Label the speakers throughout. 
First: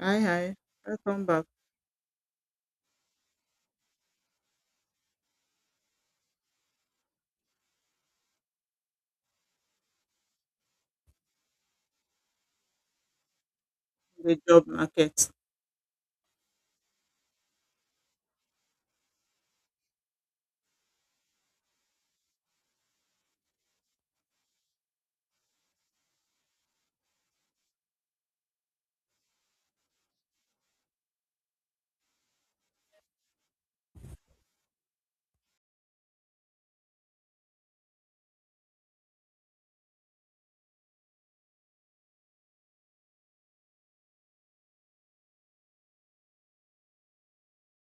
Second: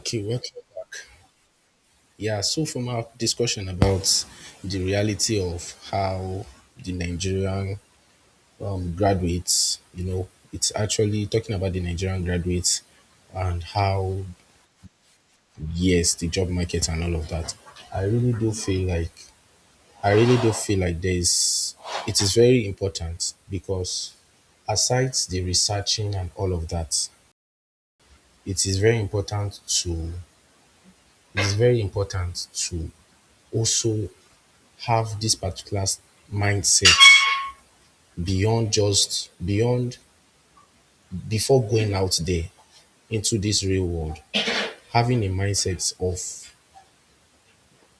Speaker 1: Hi,
Speaker 2: welcome
Speaker 1: hi.
Speaker 2: back.
Speaker 1: Welcome back
Speaker 2: Yeah, so from our discussion about the reality of how the Nigerian graduates, you know, it's actually talking about the Nigerian graduates and how,
Speaker 1: to the job market.
Speaker 2: yes, the job market and all of that. I really do feel like, I really do feel like it is very important because aside the researching and all of that, it is very important to, it is very important to also have this particular mindset beyond just beyond before going out there into this real world, having a mindset of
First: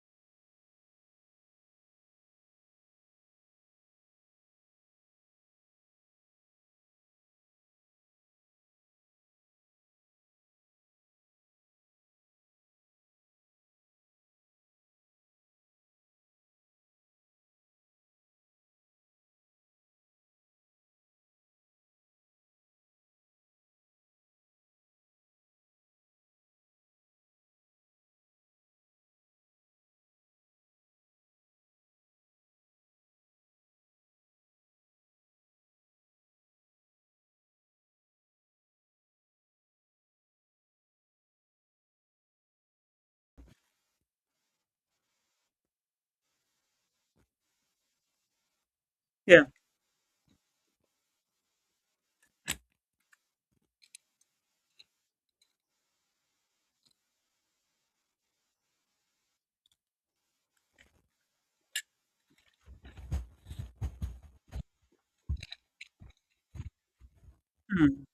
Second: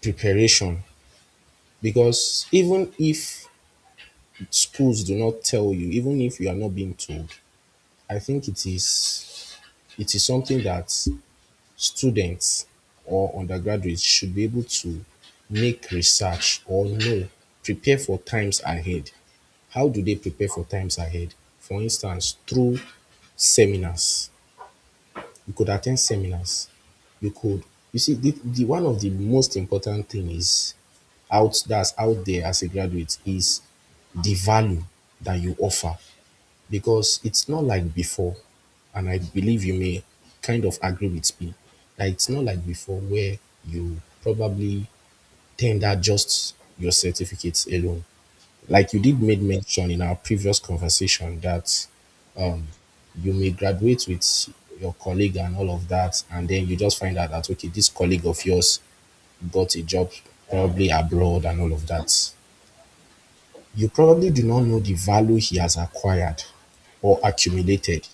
Speaker 2: preparation. Because even if schools do not tell you, even if you are not being told, I think it is, it is something that students or undergraduates should be able to make research or know, prepare for times ahead. How do they prepare for times ahead? For instance, through seminars. You could attend seminars. You could, you see, the one of the most important thing is out, that's out there as a graduate, is the value that you offer, because it's not like before, and I believe you may kind of agree with me that it's not like before, where you probably tender just your certificates alone. Like you did made
Speaker 1: Yeah.
Speaker 2: mention in our previous conversation that you may graduate with your colleague and all of that, and then you just find out that, okay, this colleague of yours got a job probably abroad and all of that. You probably do not know the value he has acquired or
Speaker 1: Mm,
Speaker 2: accumulated,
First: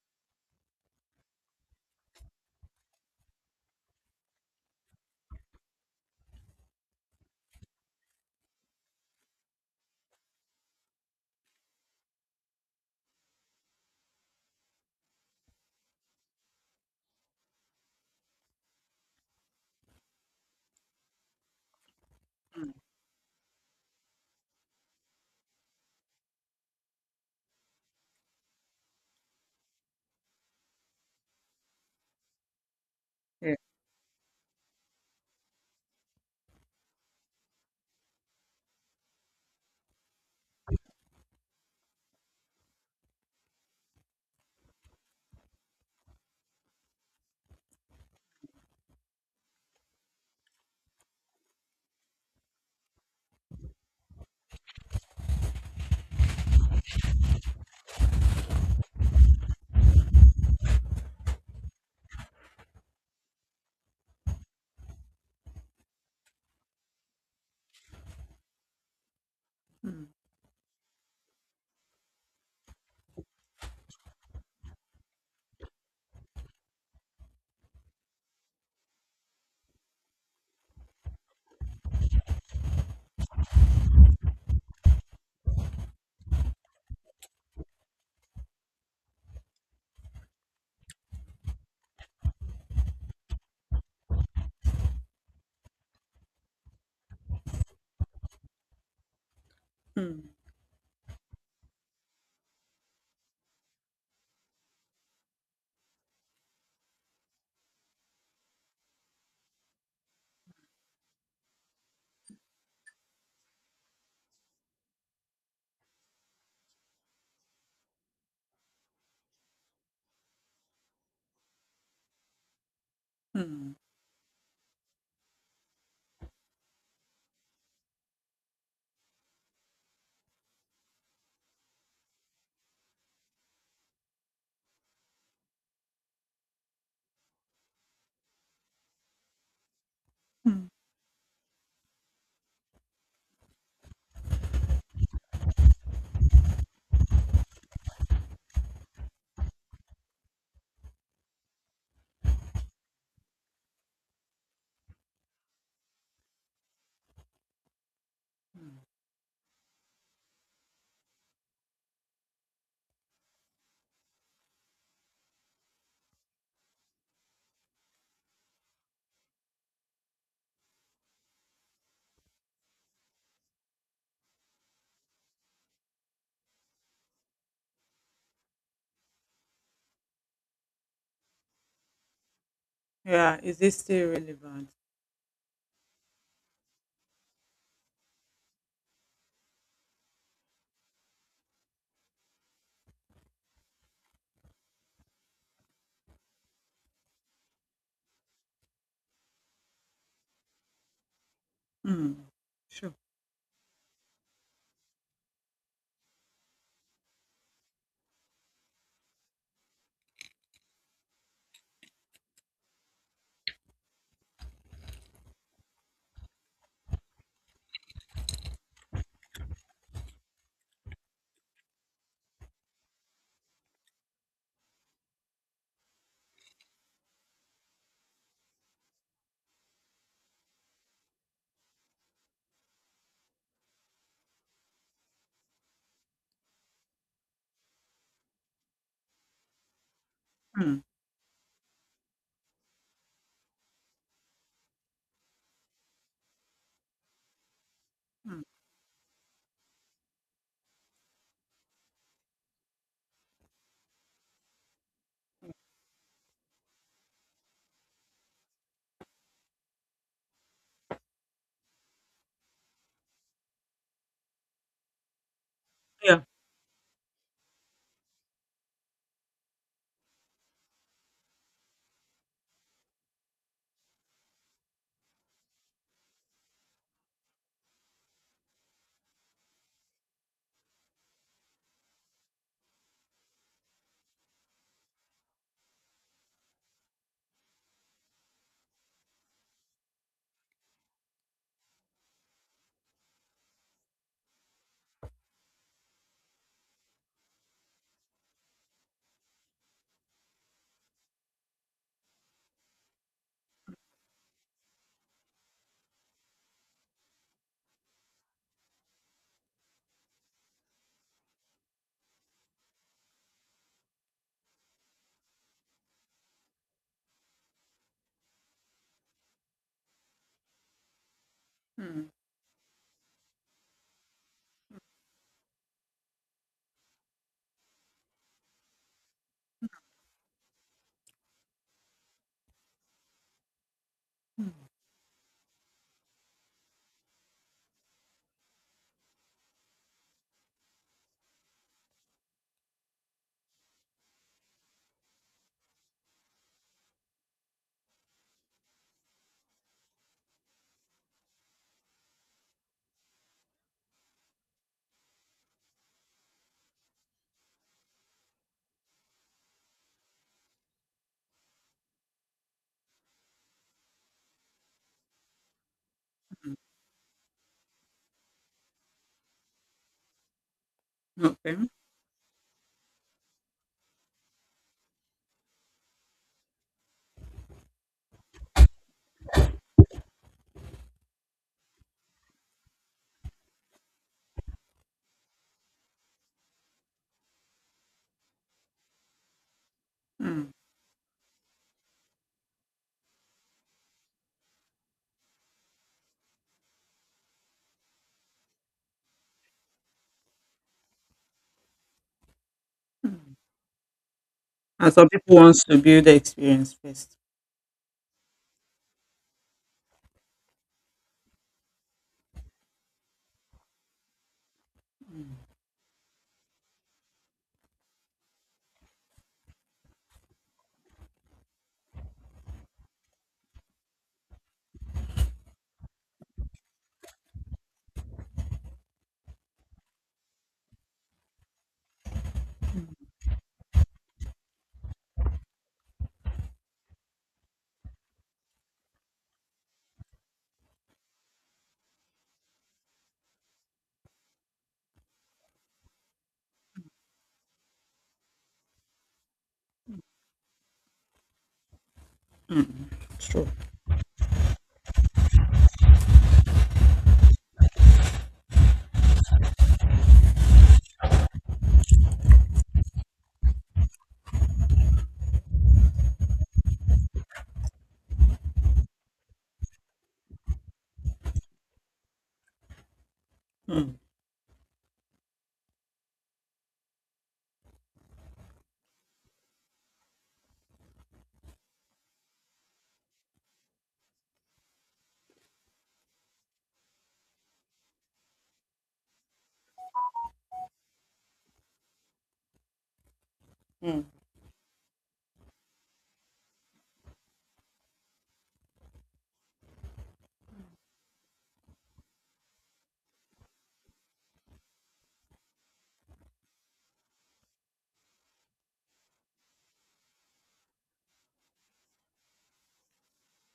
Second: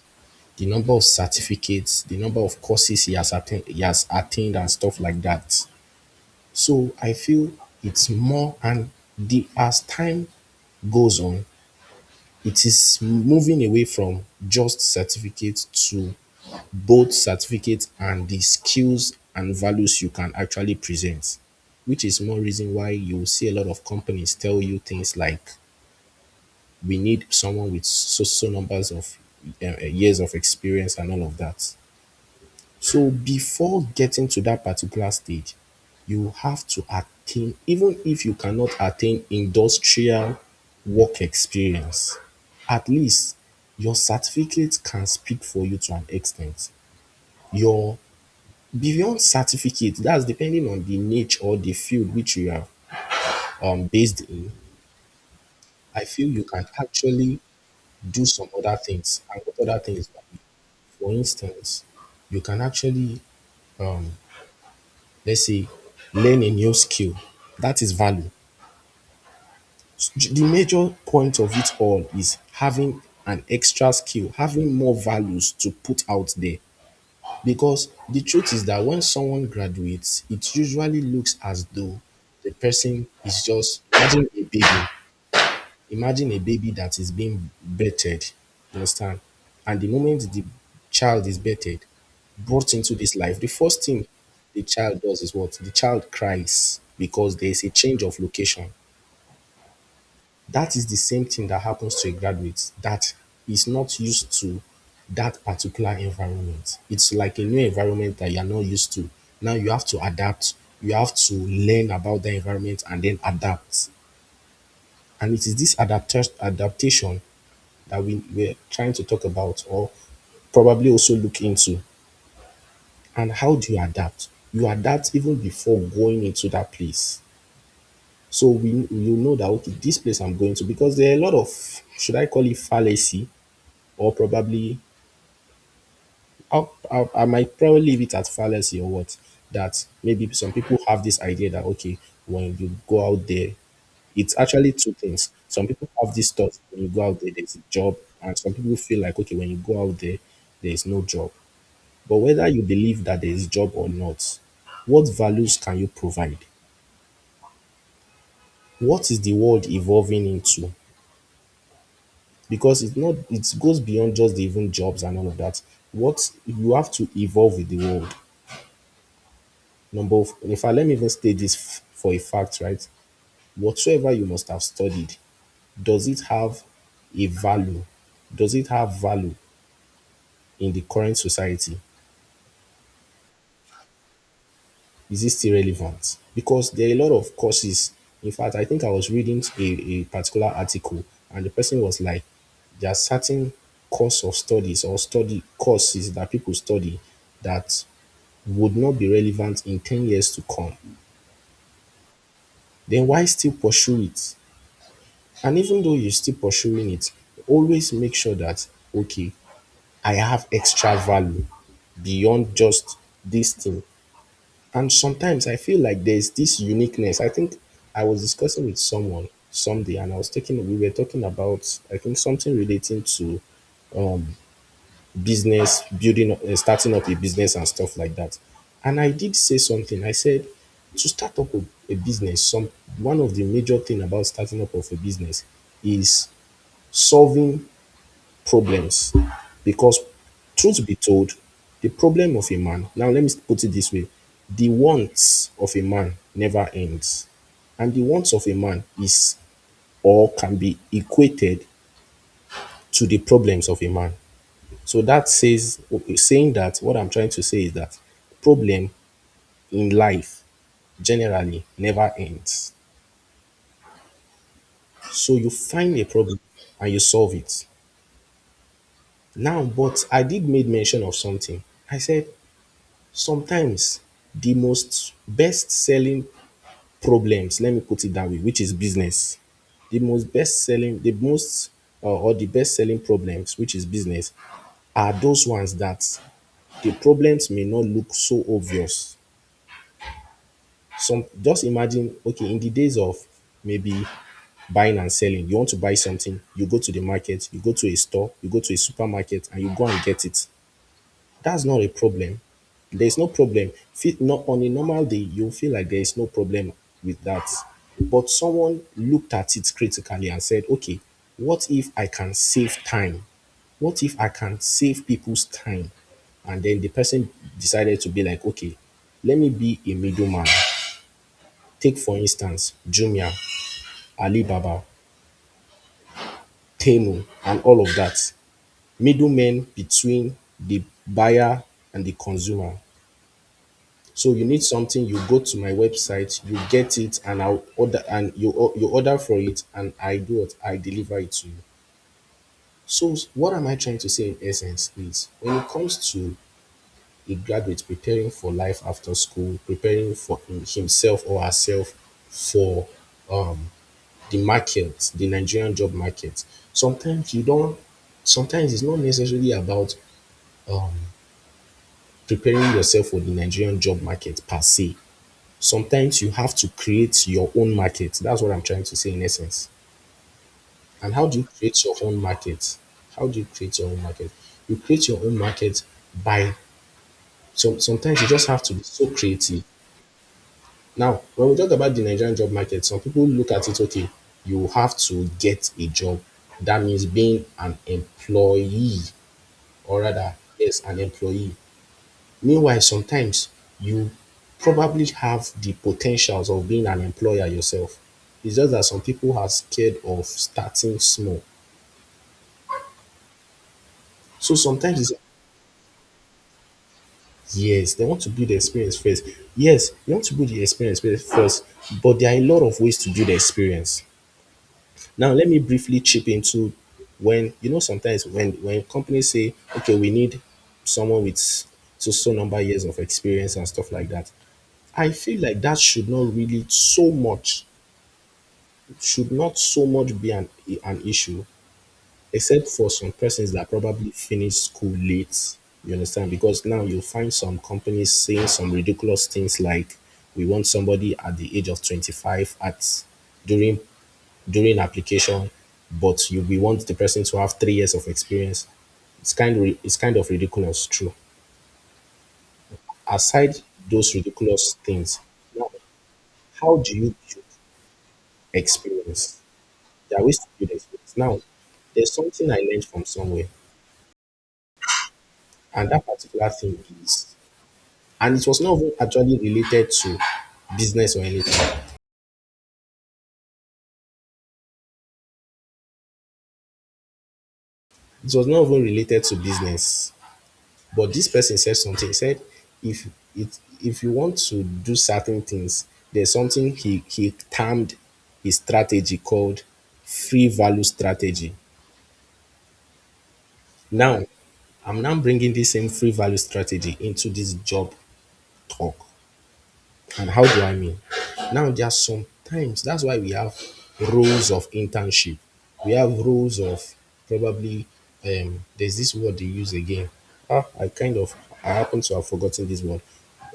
Speaker 2: the number of certificates, the number of courses he has he has attained and stuff like that. So I feel it's more, and the as time goes on, it is moving away from just certificates to both certificates and the skills and values you can actually present, which is more
Speaker 1: mm,
Speaker 2: reason why you will see a lot of companies tell you things like, we need someone with so so numbers of years of experience and all of that. So
Speaker 1: yeah.
Speaker 2: before getting to that particular stage, you have to attain, even if you cannot attain industrial work experience, at least your certificate can speak for you to an extent. Your beyond certificate, that's depending on the niche or the field which you are based in, I feel you can actually do some other things. And what other things? For instance, you can actually, um, let's say, learn a new skill. That is value.
Speaker 1: Mm,
Speaker 2: The major point of it all is having an extra skill, having more values to put out there. Because the truth is that when someone graduates, it usually looks as though the person is just, imagine a baby. Imagine a baby that is being birthed, you understand? And the moment the child is birthed, brought into this life, the first thing the child does is what? The child cries because there is a change of location.
Speaker 1: mm,
Speaker 2: That is the same thing that happens to a graduate that is not used to that particular environment. It's like a new environment that you are not used to. Now you have to adapt. You have to learn about the environment and then adapt. And it is this adaptation that we're trying to talk about or probably also look into. And how do
Speaker 1: mm,
Speaker 2: you adapt? You adapt even before going into that place, so we, you know that, okay, this place I'm going to, because there are a lot of, should I call it fallacy or probably i, I might probably leave it at fallacy or what, that maybe some
Speaker 1: mm,
Speaker 2: people have this idea that, okay, when you go out there, it's actually two things. Some people have this thought, when you go out there there's a job, and some people feel like, okay, when you go out there there is no job. But whether you believe that there is job or not, what values can you provide?
Speaker 1: mm.
Speaker 2: What is the world evolving into? Because it's not, it goes beyond just the even jobs and all of that. What, you have to evolve with the world. Number of, in fact, let me even state this for a fact, right? Whatsoever you must have studied, does it have a value? Does it have value in the current society?
Speaker 1: Yeah. Is this still relevant?
Speaker 2: Is it still relevant? Because there are a lot of courses. In fact, I think I was reading a particular article and the person was like, there are certain course of studies or study courses that people study that would not be relevant in 10 years to come.
Speaker 1: Mm, sure.
Speaker 2: Then why still pursue it? And even though you're still pursuing it, always make sure that, okay, I have extra value beyond just this thing. And sometimes I feel like there's this uniqueness. I think I was discussing with someone someday, and I was taking, we were talking about, I think, something relating to business building, starting up a business and stuff like that. And I did say something. I said, to start up a business, some one of the major thing about starting up of a business is solving problems, because
Speaker 1: Mm,
Speaker 2: truth be told, the problem of a man, now let me put it this way, the wants of a man never ends, and the wants of
Speaker 1: mm,
Speaker 2: a man is or can be equated to the problems of a man. So that says, saying that, what I'm trying to say is that problem in life generally never ends. So you find a
Speaker 1: yeah.
Speaker 2: problem and you solve it. Now, but I did made mention of something. I said, sometimes the most best selling problems, let me put it that way, which is business, the most best selling, the most or the best selling problems, which is business, are those ones that the problems may not look so obvious. Some, just imagine, okay, in the days of maybe buying and selling, you want to buy something, you go to the market, you go to a store, you go to a supermarket, and you go and get it. That's not a problem. There's no problem. Feel, no, on a normal day, you'll feel like there's no problem with that. But someone looked at it critically and said, okay, what if I can save time? What if I can save people's time? And then the person decided to be like, okay, let me be a middleman. Take,
Speaker 1: Mm,
Speaker 2: for instance, Jumia, Alibaba, Temu, and all of that. Middlemen between the buyer and the consumer. So you need
Speaker 1: mm,
Speaker 2: something, you go to my website, you get it, and I'll order, and you you order for it, and I do what, I deliver it to you. So what am I trying to say in essence is, when it comes to a graduate preparing for life after school, preparing for himself or herself for the market, the Nigerian job market, sometimes you don't, sometimes it's not necessarily about preparing yourself for the Nigerian job market per se. Sometimes you have
Speaker 1: mm.
Speaker 2: to create your own market. That's what I'm trying to say in essence. And how do you
Speaker 1: Okay.
Speaker 2: create your own market? How do you create your own market? You create your own market by, so sometimes you just have to be so creative. Now, when we talk about the Nigerian job market, some people look at it, okay, you have to get a job. That means being an employee, or rather,
Speaker 1: Mm,
Speaker 2: yes, an employee. Meanwhile, sometimes you probably have the potentials of being an employer yourself. It's just that some people are scared of starting small.
Speaker 1: mm.
Speaker 2: So
Speaker 1: And
Speaker 2: sometimes
Speaker 1: some
Speaker 2: it's,
Speaker 1: people wants to build the experience first.
Speaker 2: yes, they want to build the experience first. Yes, you want to build the experience first, but there are a lot of ways to build the experience. Now,
Speaker 1: Mm,
Speaker 2: let me briefly chip into, when you know sometimes when companies say, okay, we need someone with so so number years of experience and stuff like that. I feel like that should not really so much, should not so much be an issue, except for some persons that probably finish school late. You understand? Because now you will find some companies saying some ridiculous things like, we want somebody at the age of 25 at during during application, but you we want the person to have 3 years of experience. It's kind of, it's kind of ridiculous, true.
Speaker 1: mm, sure.
Speaker 2: Aside those ridiculous things, now how do you build experience? There are ways to build experience. Now, there's something I learned from somewhere, and that particular thing is, and it was not even actually related to business or anything.
Speaker 1: Mm,
Speaker 2: It was not even related to business. But this person said something. He said, if it if you want to do certain things, there's something he termed his strategy called free value strategy.
Speaker 1: mm,
Speaker 2: Now, I'm now bringing this same free value strategy into this job talk. And how do I mean? Now, there are sometimes that's why we have roles of internship. We have roles of probably there's this word they use again. Ah, I kind of I happen to have forgotten this word.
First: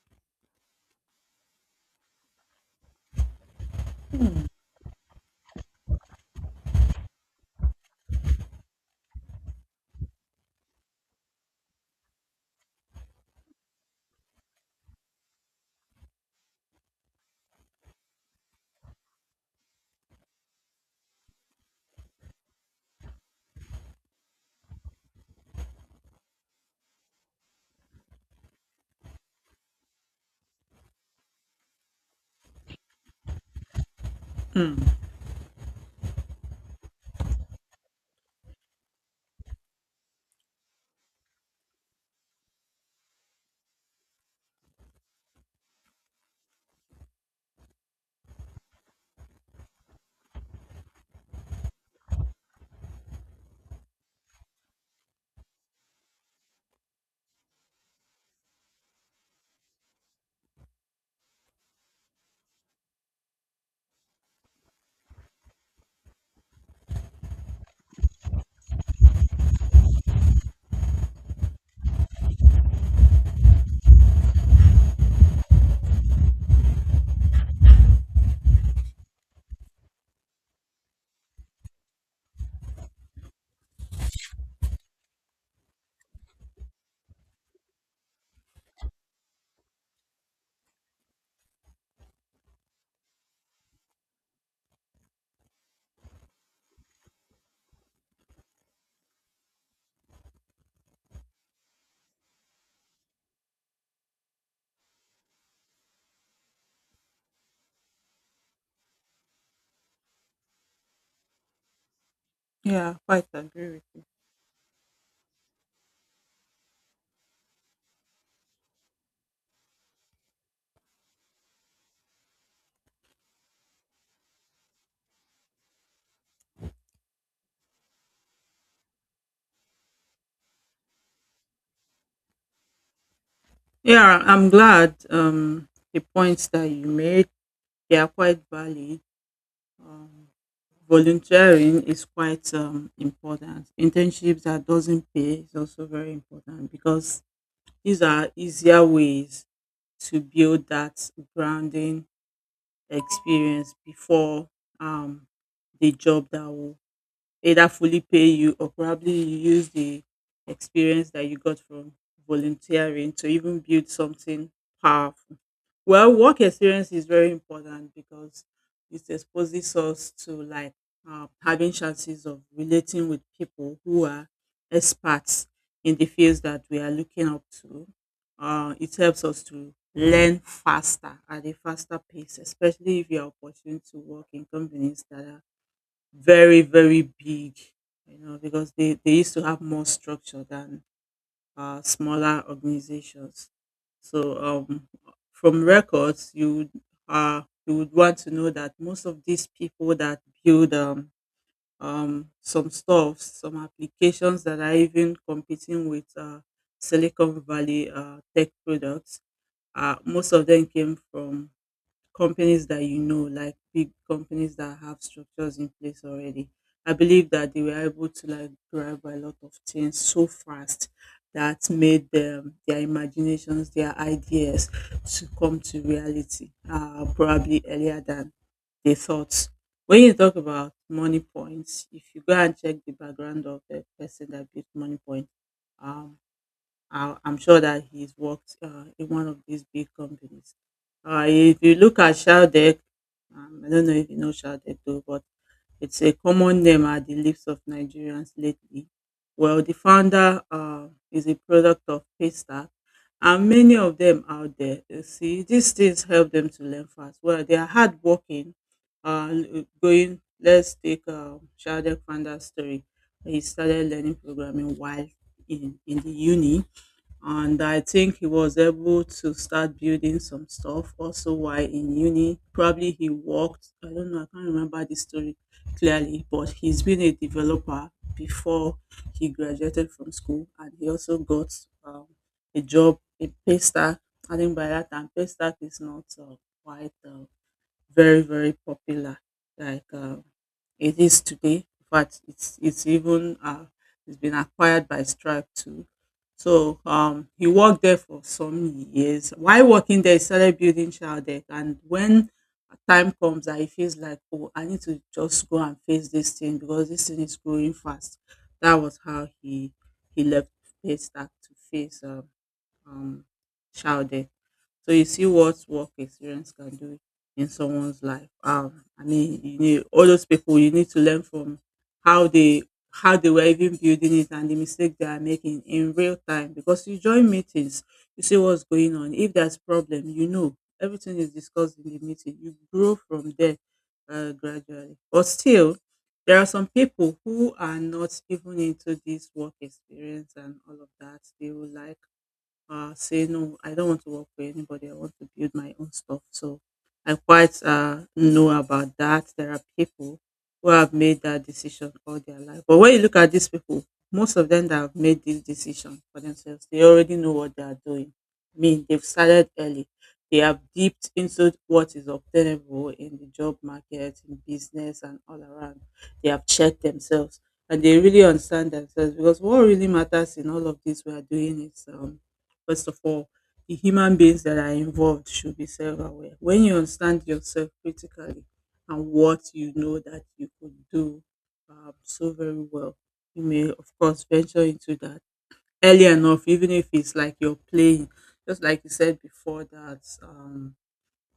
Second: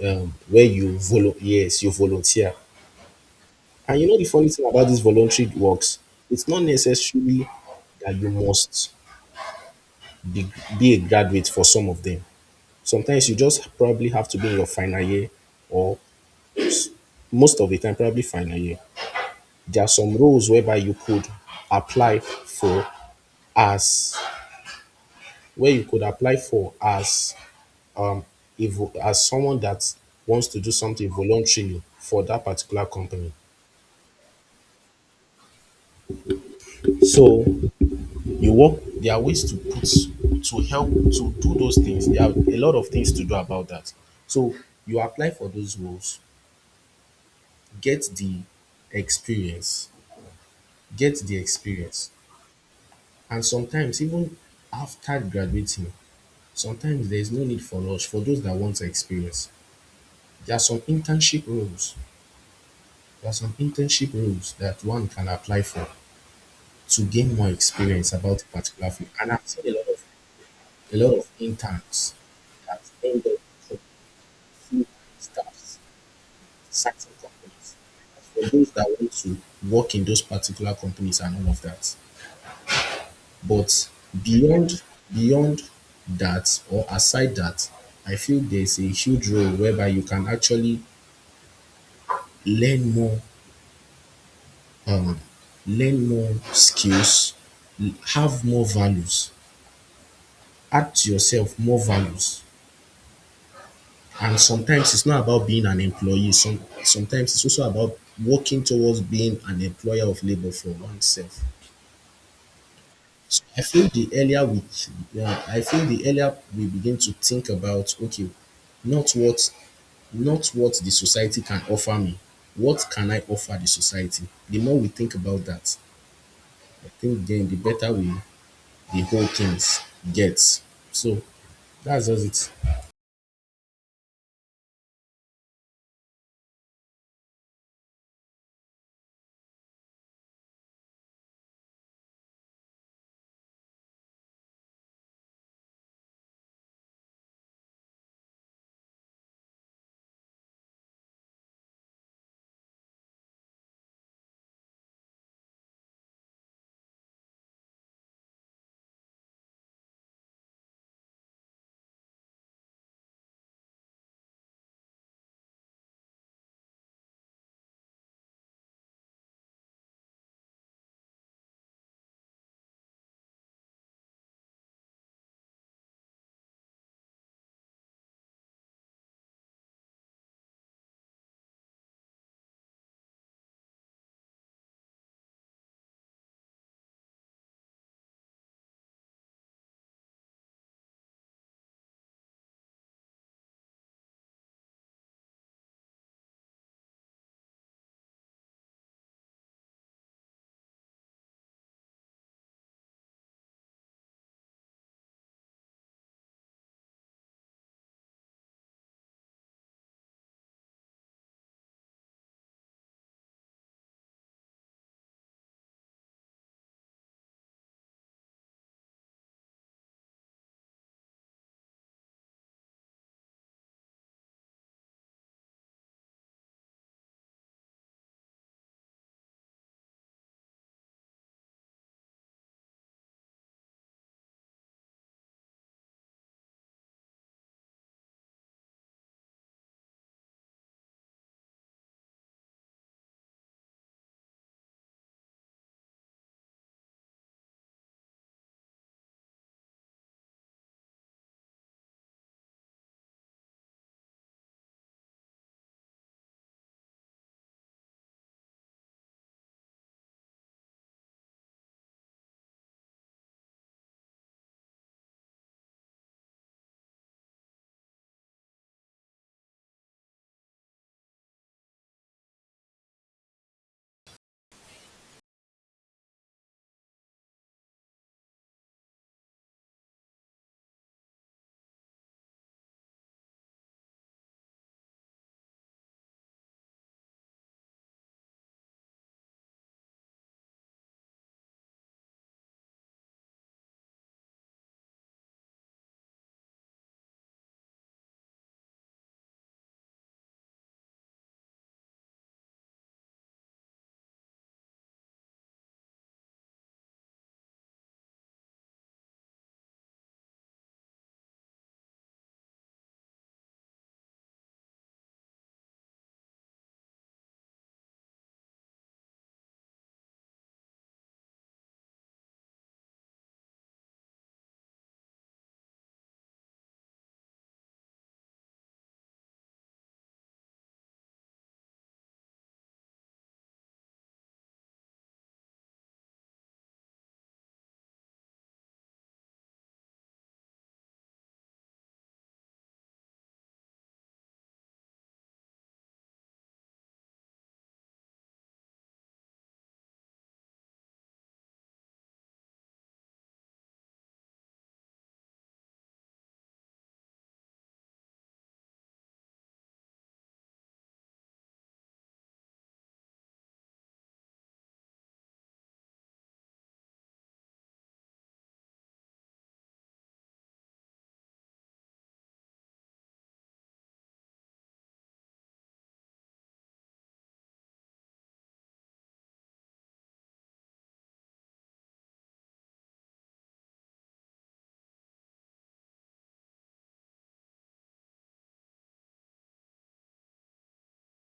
Speaker 2: Where you yes, you volunteer. And you know the
Speaker 1: mm,
Speaker 2: funny thing about these voluntary works, it's not necessarily that you must be, be a graduate for some of them. Sometimes you just probably have to be in your final year, or most of the time, probably final year. There are some roles whereby you could apply for as where you could apply for as as someone that wants to do something voluntarily for that particular company.
Speaker 1: mm.
Speaker 2: So you work. There are ways to put to help to do those things. There are a lot of things to do about that. So you apply for those roles, get the experience, get the experience, and sometimes even after graduating, sometimes there is no need for rush for those that want to experience. There are some internship roles that one can apply for to gain more experience about a particular field. And I've seen a lot of interns that end up from full staffs certain companies for those that want to work in those particular companies and all of that. But beyond beyond that or aside that, I feel there's a huge role whereby you can actually learn more um learn more skills, have more values, add to yourself more values. And sometimes it's not about being an employee. Sometimes it's also about working towards being an employer of labor for oneself.
Speaker 1: Yeah. Quite
Speaker 2: So I
Speaker 1: agree
Speaker 2: feel
Speaker 1: with.
Speaker 2: the earlier we yeah, I feel the earlier we begin to think about, okay, not what not what the society can offer me, what can I offer the society, the more we think about that, I think then the better we the whole things gets. So that's just it.
Speaker 1: Yeah. I'm glad. The points that you made they are quite valid. Um, volunteering is quite important. Internships that doesn't pay is also very important because these are easier ways to build that grounding experience before um, the job that will either fully pay you or probably you use the experience that you got from volunteering to even build something powerful. Well, work experience is very important because it exposes us to, like, having chances of relating with people who are experts in the fields that we are looking up to. It helps us to learn faster at a faster pace, especially if you are opportunity to work in companies that are very, very big, you know, because they used to have more structure than smaller organizations. So from records, you would want to know that most of these people that build, some stuff, some applications that are even competing with Silicon Valley tech products, most of them came from companies that, you know, like big companies that have structures in place already. I believe that they were able to, like, grab a lot of things so fast that made them, their imaginations, their ideas to come to reality probably earlier than they thought. When you talk about money points, if you go and check the background of the person that built money point, um, I'm sure that he's worked in one of these big companies. If you look at Shaldeck, I don't know if you know Shaldeck though, but it's a common name at the lips of Nigerians lately. Well, the founder is a product of Paystack, and many of them out there, you see, these things help them to learn fast. Well, they are hardworking. Uh, l- going, let's take Shaldeck founder's story. He started learning programming while in the uni, and I think he was able to start building some stuff. Also, while in uni, probably he worked. I don't know. I can't remember the story clearly, but he's been a developer before he graduated from school, and he also got um, a job, a pay stack. I think by that time, pay stack is not quite very, very popular like it is today. In fact, it's even it's been acquired by Stripe too. So he worked there for some years. While working there, he started building child deck. And when time comes that he feels like, oh, I need to just go and face this thing because this thing is growing fast. That was how he left Paystack to face, um, Child. So you see what work experience can do in someone's life. I mean, you need all those people. You need to learn from how they how they were even building it and the mistake they are making in real time. Because you join meetings, you see what's going on. If there's problem, you know everything is discussed in the meeting. You grow from there gradually. But still, there are some people who are not even into this work experience and all of that. They will like say no, I don't want to work for anybody. I want to build my own stuff. So I quite know about that. There are people who have made that decision all their life. But when you look at these people, most of them that have made this decision for themselves, they already know what they are doing. I mean, they've started early. They have dipped into what is obtainable in the job market, in business, and all around. They have checked themselves and they really understand themselves, because what really matters in all of this we are doing is, first of all, the human beings that are involved should be self aware. When you understand yourself critically and what you know that you could do so very well, you may, of course, venture into that early enough, even if it's like you're playing. Just like you said before, that,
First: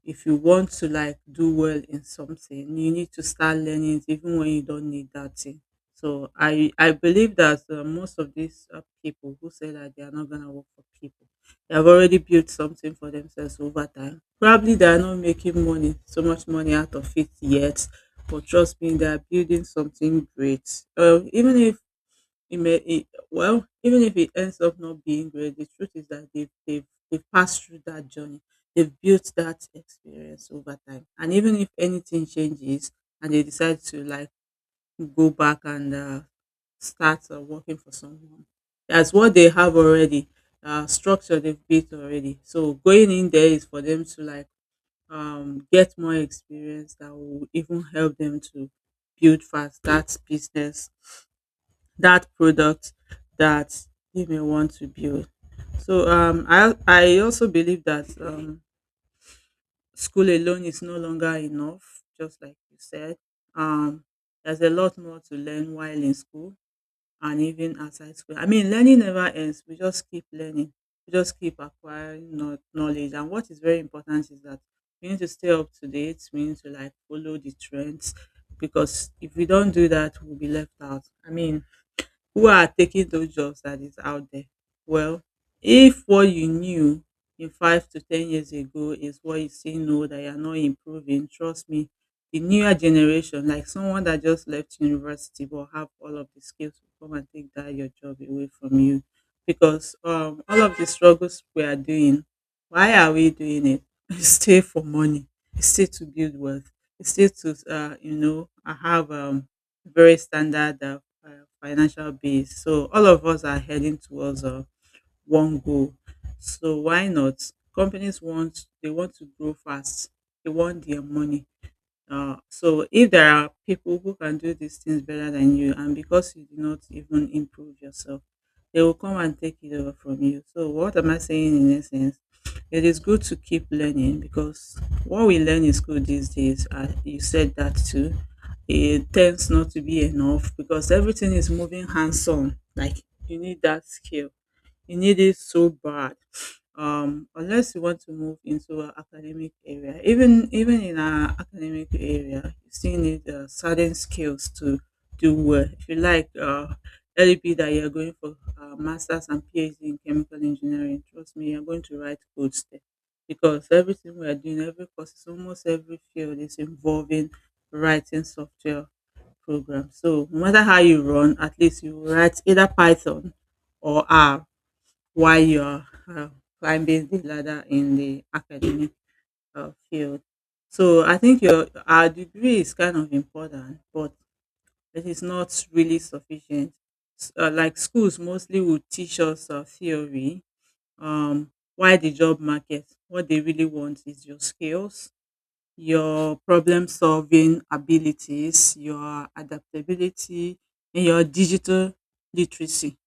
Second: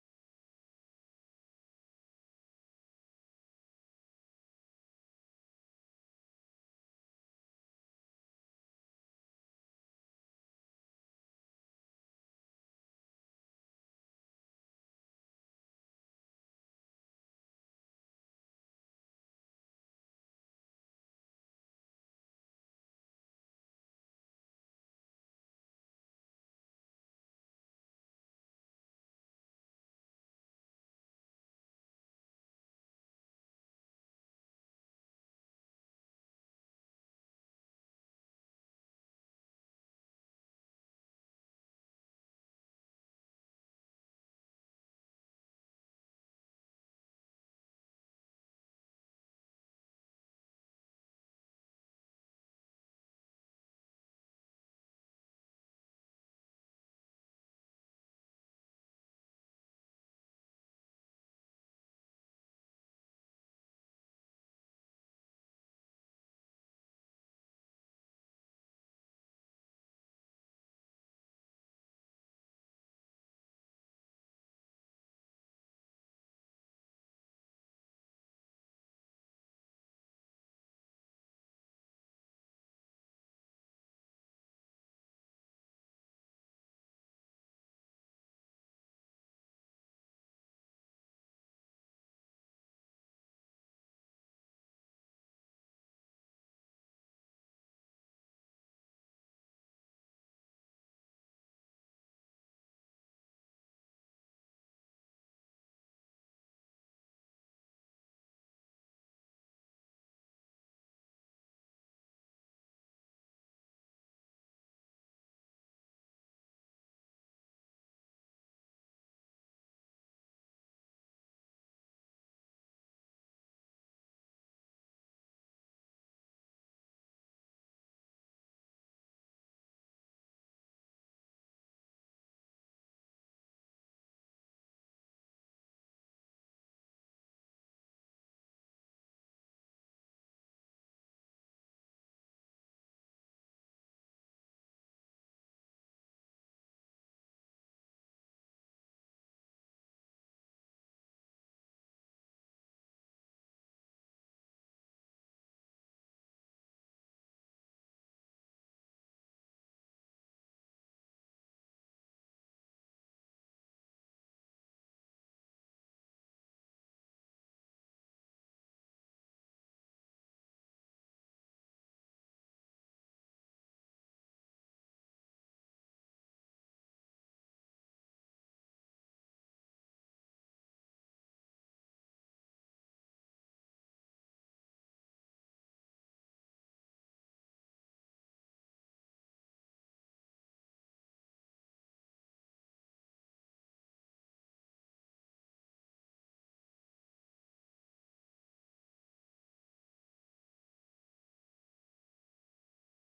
Speaker 1: if you want to, like, do well in something, you need to start learning it even when you don't need that thing. So I believe that most of these people who say that they are not going to work for people, they have already built something for themselves over time. Probably they are not making money, so much money out of it yet, but trust me, they are building something great. Uh, even if it may, it, well, even if it ends up not being great, the truth is that they've passed through that journey. They've built that experience over time. And even if anything changes and they decide to, like, go back and start working for someone, that's what they have already, structure they've built already. So going in there is for them to, like, get more experience that will even help them to build fast that business, that product that they may want to build. So um, I also believe that school alone is no longer enough. Just like you said, um, there's a lot more to learn while in school and even outside school. I mean, learning never ends. We just keep learning. We just keep acquiring knowledge. And what is very important is that we need to stay up to date. We need to, like, follow the trends, because if we don't do that, we'll be left out. I mean, who are taking those jobs that is out there? Well, if what you knew in 5 to 10 years ago is what you see now, that you're not improving, trust me, the newer generation, like someone that just left university, will have all of the skills, will come and take that your job away from you. Because all of the struggles we are doing, why are we doing it? It's still for money. It's still to build wealth. It's still to, you know, I have, very standard uh, financial base. So all of us are heading towards one goal. So why not? Companies want, they want to grow fast. They want their money. So if there are people who can do these things better than you, and because you do not even improve yourself, they will come and take it over from you. So what am I saying in essence? It is good to keep learning, because what we learn in school these days, you said that too, it tends not to be enough, because everything is moving hands on. Like, you need that skill, you need it so bad. Unless you want to move into an academic area, even in an academic area, you still need certain skills to do well. If you like, let it be that you're going for masters and PhD in chemical engineering. Trust me, you're going to write codes there, because everything we are doing, every course, almost every field is involving writing software program. So no matter how you run, at least you write either Python or R while you're climbing the ladder in the academic field. So I think your our degree is kind of important, but it is not really sufficient. S- like schools mostly will teach us theory, why the job market, what they really want is your skills, your problem solving abilities, your adaptability, and your digital literacy.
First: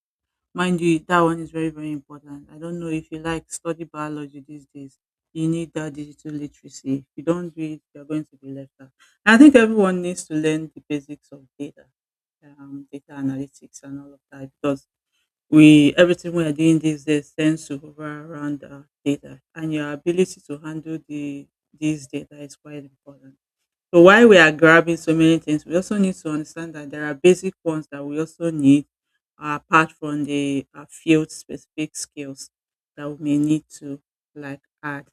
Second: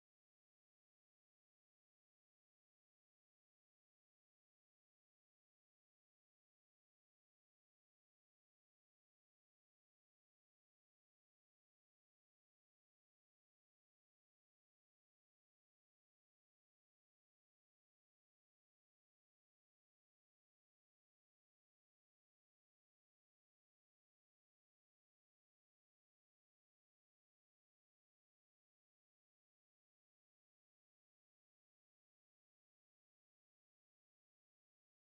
Speaker 1: Mind you, that one is very, very important. I don't know if you like study biology these days. You need that digital literacy. If you don't do it, you're going to be left out. I think everyone needs to learn the basics of data, data analytics, and all of that, because we everything we are doing these days tends to hover around data, and your ability to handle these data is quite important. So while we are grabbing so many things, we also need to understand that there are basic ones that we also need apart from the field specific skills that we may need to, like, add.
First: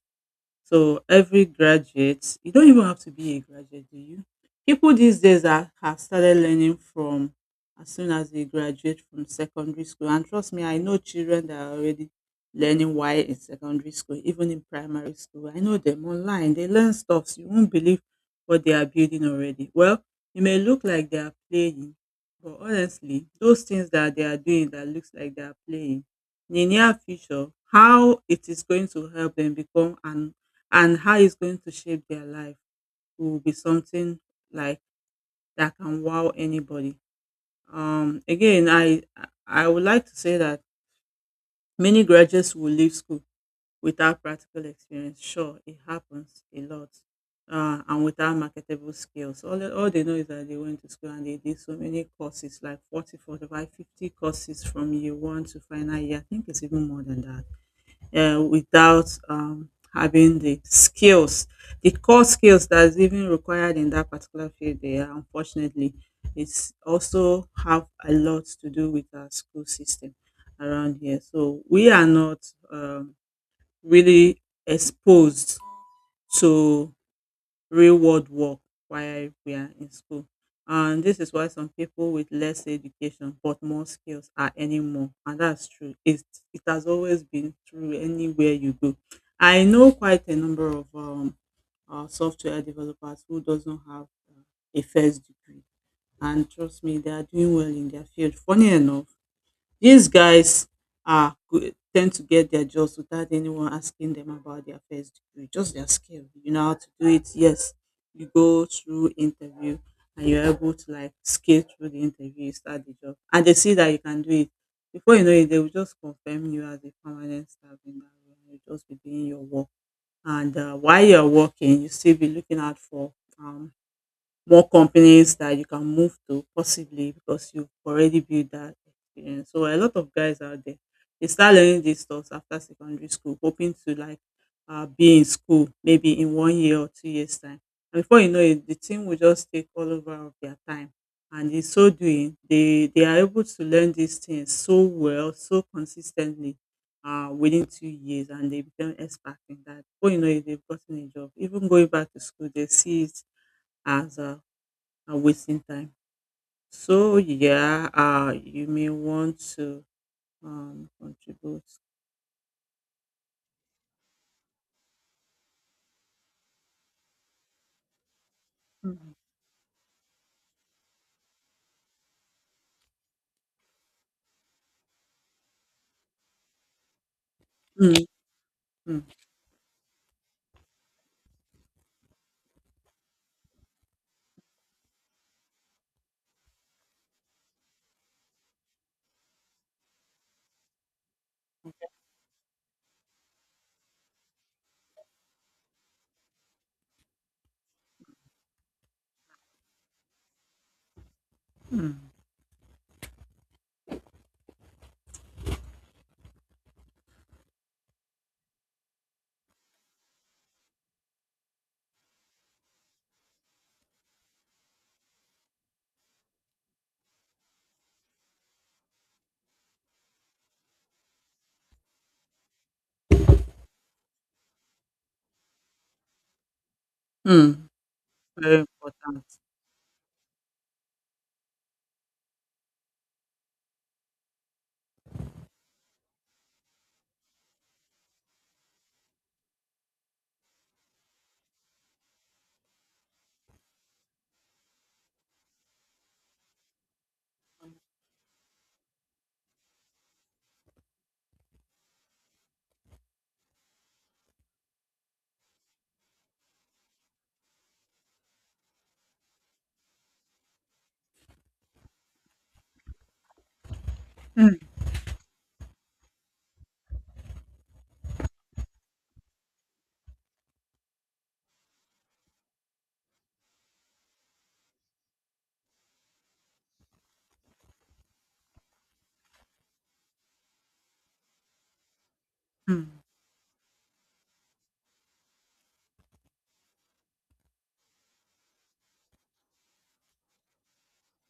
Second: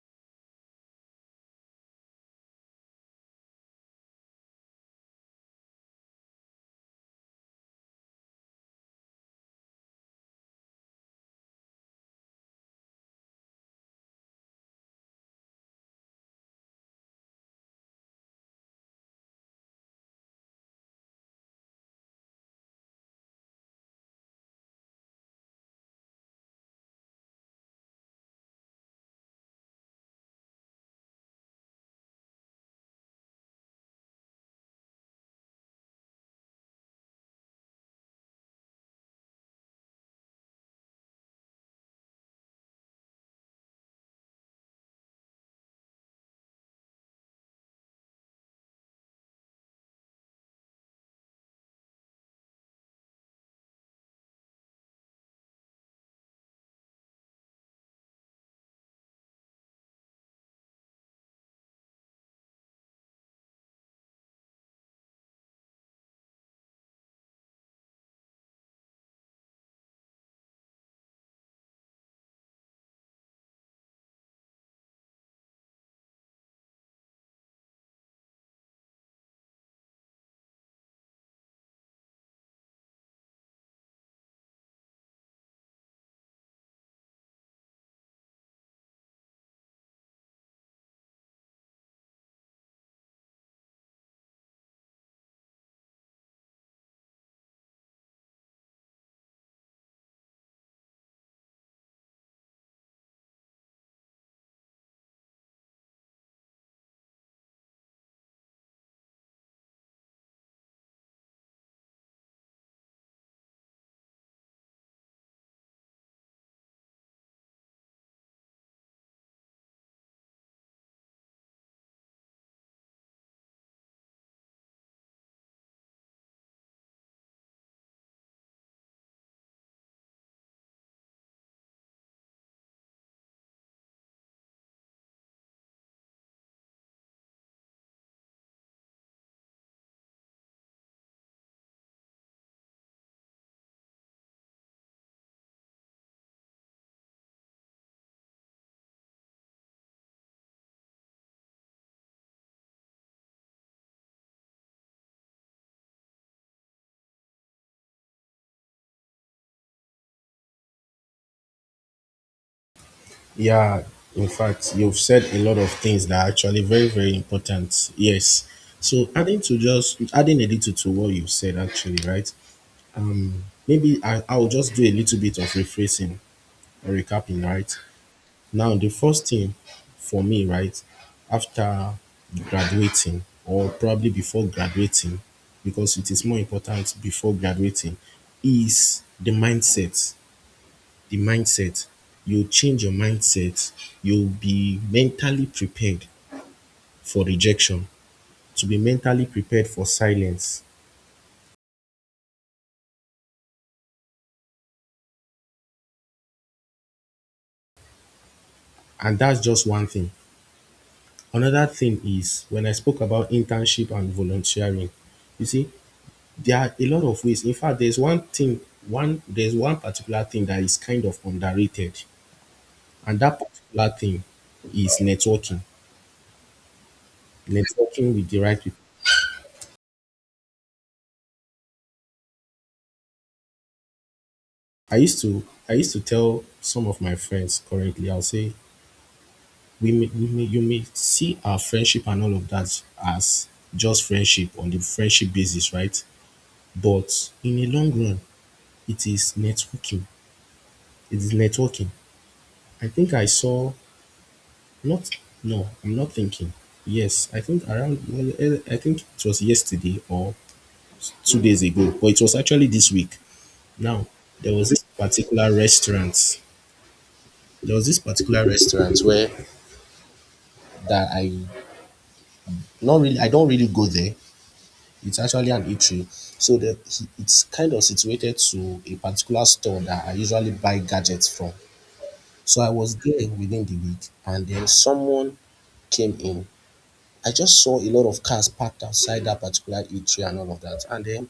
Speaker 1: So every graduate, you don't even have to be a graduate, do you? People these days are, have started learning from as soon as they graduate from secondary school. And trust me, I know children that are already learning why in secondary school, even in primary school. I know them online. They learn stuff. So you won't believe what they are building already. Well, it may look like they are playing, but honestly, those things that they are doing that looks like they are playing in the near future, how it is going to help them become an and how it's going to shape their life will be something like that can wow anybody. Um, again, I I would like to say that many graduates will leave school without practical experience. Sure, it happens a lot, and without marketable skills. All they know is that they went to school and they did so many courses, like 40, 45, 50 courses from year one to final year. I think it's even more than that without having the skills, the core skills that is even required in that particular field. There, unfortunately, it's also have a lot to do with our school system around here. So we are not really exposed to real world work while we are in school. And this is why some people with less education but more skills are earning more. And that's true. It has always been true anywhere you go. I know quite a number of software developers who does not have uh, a first degree. And trust me, they are doing well in their field. Funny enough, these guys tend to get their jobs without anyone asking them about their first degree, just their skill. You know how to do it. Yes, you go through interview and you're able to like scale through the interview, you start the job, and they see that you can do it. Before you know it, they will just confirm you as a permanent staff in that role. You just be doing your work, and while you're working, you still be looking out for um more companies that you can move to possibly because you've already built that experience. So a lot of guys out there they start learning these stuff after secondary school, hoping to like be in school maybe in 1 year or 2 years time. And before you know it, the team will just take all over of their time. And in so doing, they are able to learn these things so well, so consistently within 2 years, and they become expert in that. Before you know it, they've gotten a job. Even going back to school, they see it as and wasting time. So yeah, you may want to contribute.
Speaker 2: Yeah, in fact, you've said a lot of things that are actually very, very important. Yes. So
Speaker 1: Mm,
Speaker 2: adding a little to what you've said actually, right? Maybe I'll just do a little bit of rephrasing or recapping, right?
Speaker 1: mm,
Speaker 2: Now the
Speaker 1: mm,
Speaker 2: first thing for me, right, after graduating or probably before graduating, because it is more important before graduating, is the mindset. You change your mindset. You'll be mentally prepared for rejection, to be mentally prepared for silence.
Speaker 1: mm,
Speaker 2: And that's just one thing. Another thing is when I spoke about internship and volunteering, you see, there are a lot of ways. In fact, there's one particular thing that is kind of underrated. And that particular thing is networking.
Speaker 1: mm.
Speaker 2: Networking with the right
Speaker 1: Very
Speaker 2: people.
Speaker 1: important.
Speaker 2: I used to tell some of my friends currently, I'll say you may see our friendship and all of that as just friendship on the friendship basis, right? But in the long run, it is networking. It is networking. I think I saw not no, I'm not thinking. Yes, I think around I think it was yesterday or 2 days ago, but it was actually this week. Now there
Speaker 1: Mm,
Speaker 2: was this particular restaurant. There was this particular restaurant where that I not really I don't really go there. It's actually an eatery. So it's kind of situated to a particular store that I usually buy gadgets from. So I was
Speaker 1: mm,
Speaker 2: there within the week and then someone came in. I just saw a lot of cars parked outside that particular eatery and all of that. And then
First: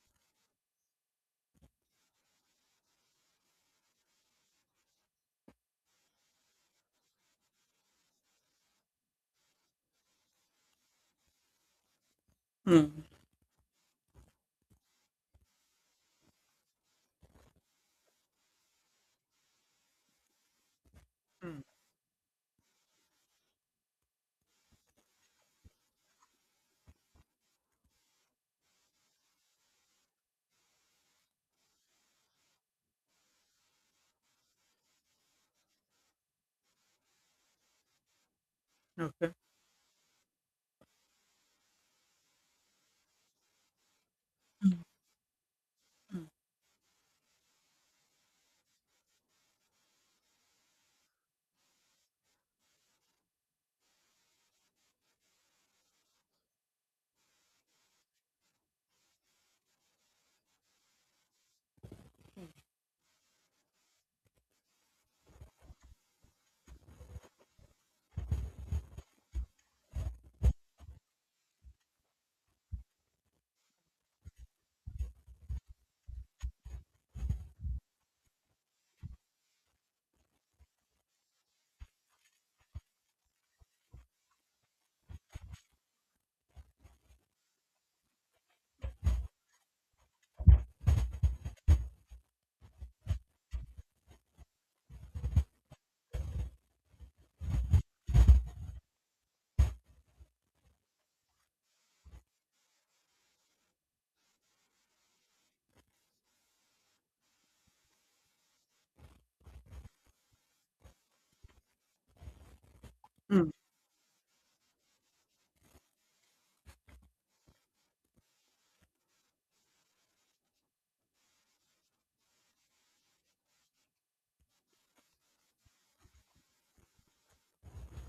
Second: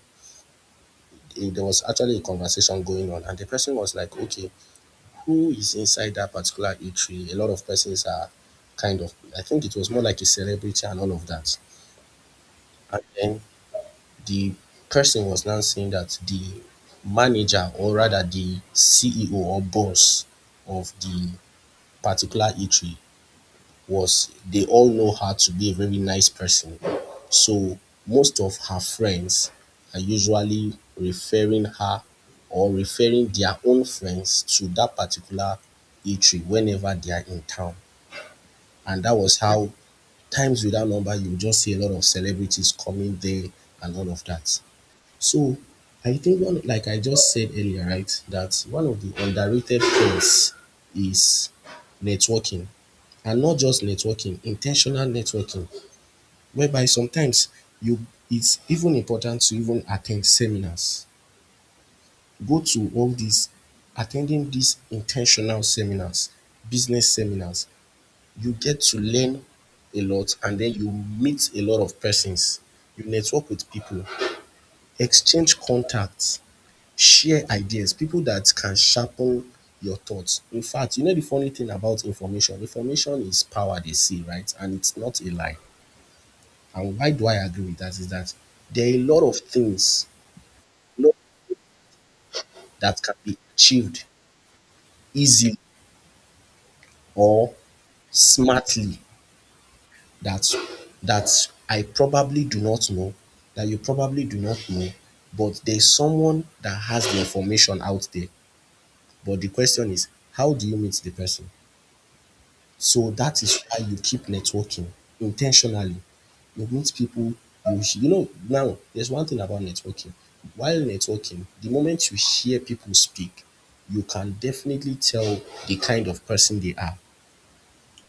Speaker 2: there was actually a conversation going on and the person was like, okay, who is inside that particular eatery? A lot of persons are kind of, I think it was more like a celebrity and all of that. And
Speaker 1: mm,
Speaker 2: then the person was now saying that the manager or rather the CEO or boss of the
Speaker 1: mm.
Speaker 2: particular eatery, was they all know her to be a very nice person. So most of her friends are usually referring her or referring their own friends to that particular eatery whenever they are in town. And that
Speaker 1: Okay.
Speaker 2: was how times without number you just see a lot of celebrities coming there and all of that.
Speaker 1: Mm,
Speaker 2: So I
Speaker 1: mm,
Speaker 2: think one, like I just said earlier, right, that one of the underrated things is networking. And not just networking, intentional networking, whereby sometimes you it's even important to even attend seminars. Go to all these attending these intentional seminars, business seminars. You get to learn a lot and then you meet a lot of persons. You network with people, exchange contacts, share ideas, people that can sharpen your thoughts. In fact, you know the funny thing about information is power, they say, right? And it's not a lie. And why do I agree with that is that there are a lot of things lot that can be achieved easily or smartly that that I probably do not know, that you probably do not know, but there's someone that has the information out there. But the question is, how do you meet the person? So that
Speaker 1: mm.
Speaker 2: is why you keep networking intentionally. You meet people, you know, now there's one thing about networking. While networking, the moment you hear people speak, you can definitely tell the kind of person they are.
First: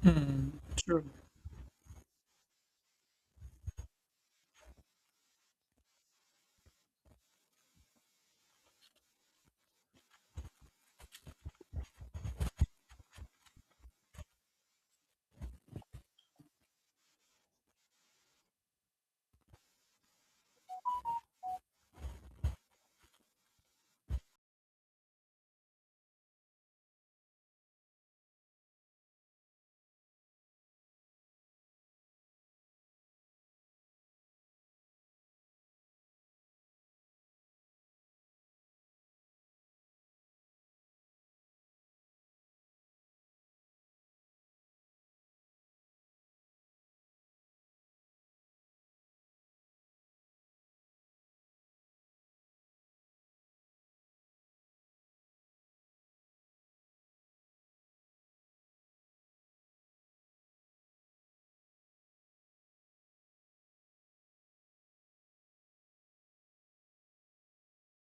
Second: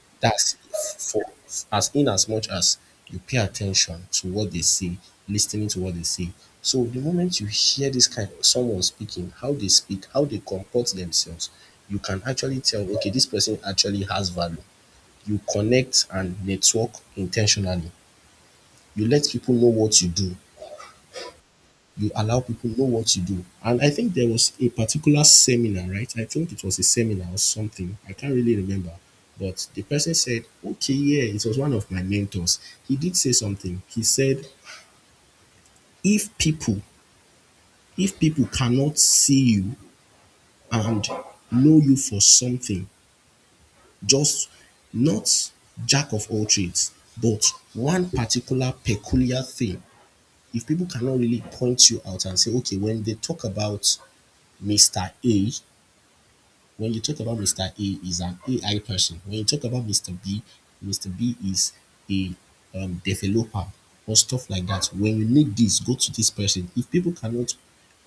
Speaker 1: Mm,
Speaker 2: That's
Speaker 1: true.
Speaker 2: for, as in, as much as you pay attention to what they say, listening to what they say. So the moment you hear this kind of someone speaking, how they speak, how they comport themselves, you can actually tell, okay, this person actually has value. You connect and network intentionally. You let people know what you do. You allow people know what you do. And I think there was a particular seminar, right? I think it was a seminar or something, I can't really remember. But the person said, okay, yeah, it was one of my mentors. He did say something. He said, if people cannot see you and know you for something, just not jack of all trades, but one particular peculiar thing. If people cannot really point you out and say, okay, when they talk about Mr. A, when you talk about Mr. A is an AI person. When you talk about Mr. B, Mr. B is a developer or stuff like that. When you need this, go to this person. If people cannot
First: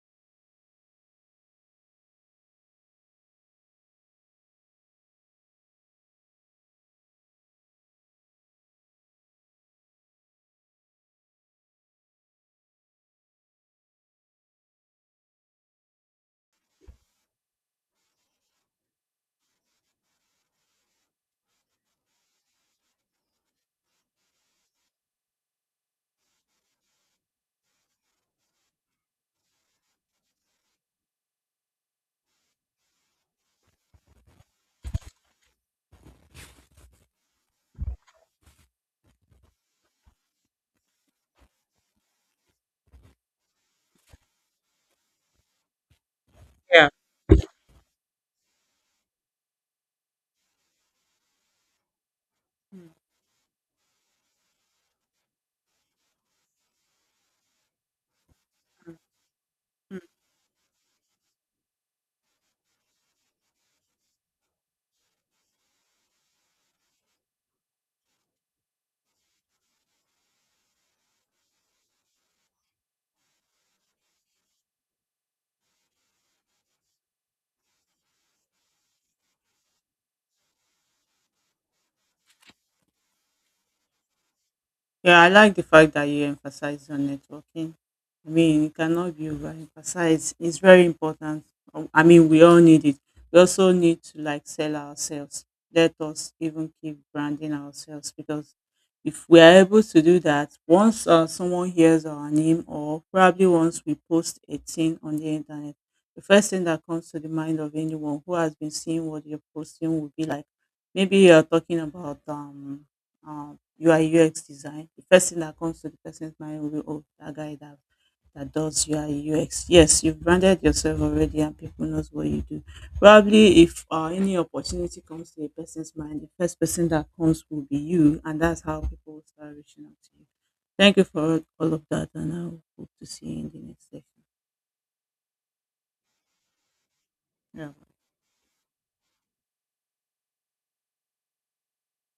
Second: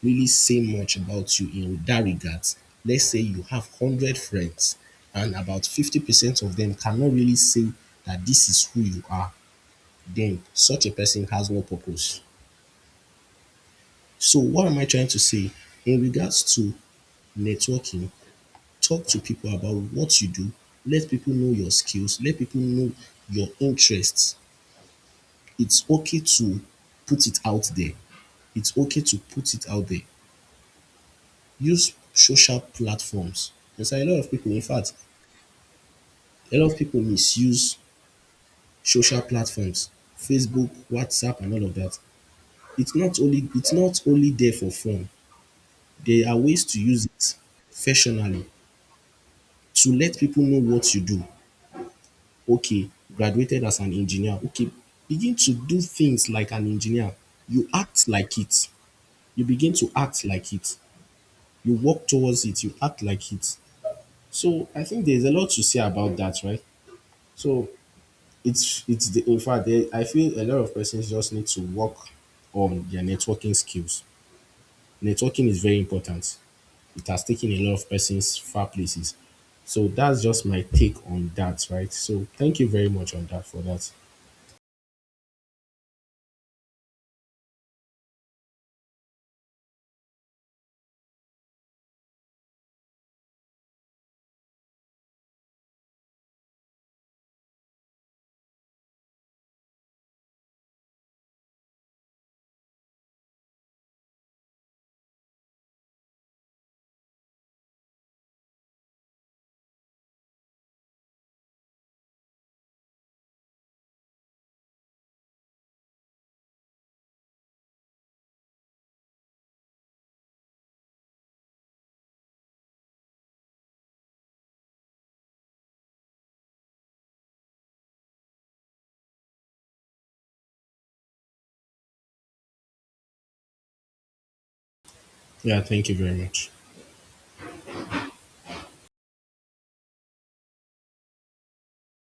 Speaker 2: really say much about you in that regard, let's say you have 100 friends and about 50% of them cannot really say that this is who you are, then such a person has no purpose. So what am I trying to say? In regards to networking, talk to people about what you do. Let people know your skills. Let people know your interests. It's okay to put it out there. It's okay to put it out there. Use social platforms. There's a lot of people, in fact, a lot of people misuse social platforms. Facebook, WhatsApp, and all of that. It's not only there for fun. There are ways to
Speaker 1: Yeah.
Speaker 2: use it fashionally, to let people know what you do. Okay,
Speaker 1: Mm,
Speaker 2: graduated as an engineer. Okay, begin to do things like an engineer. You act like it. You begin to
Speaker 1: mm,
Speaker 2: act like it. You walk towards it. You act like it. So I think there's a lot to say about that, right? So it's the in fact there, I feel a lot of persons just need to work on their networking skills. Networking is very important. It has taken a lot of persons far places. So that's just my take on that, right? So thank you very much on that for that.
Speaker 1: yeah, I like the fact that you emphasize on networking. I mean, it cannot be overemphasized. It's very important. I mean, we all need it. We also need to like sell ourselves. Let us even keep branding ourselves because if we are able to do that, once someone hears our name or probably once we post a thing on the internet, the first thing that comes to the mind of anyone who has been seeing what you're posting will be like, maybe you're talking about uh. UI UX design, the first thing that comes to the person's mind will be, oh, that guy that does UI UX. Yes, you've branded yourself already and people knows what you do. Probably if any opportunity comes to a person's mind, the first person that comes will be you. And that's how people will start reaching out to you. Thank you for all of that. And I hope to see you in the next session.
Speaker 2: Yeah, thank you very much.
Speaker 1: Yeah.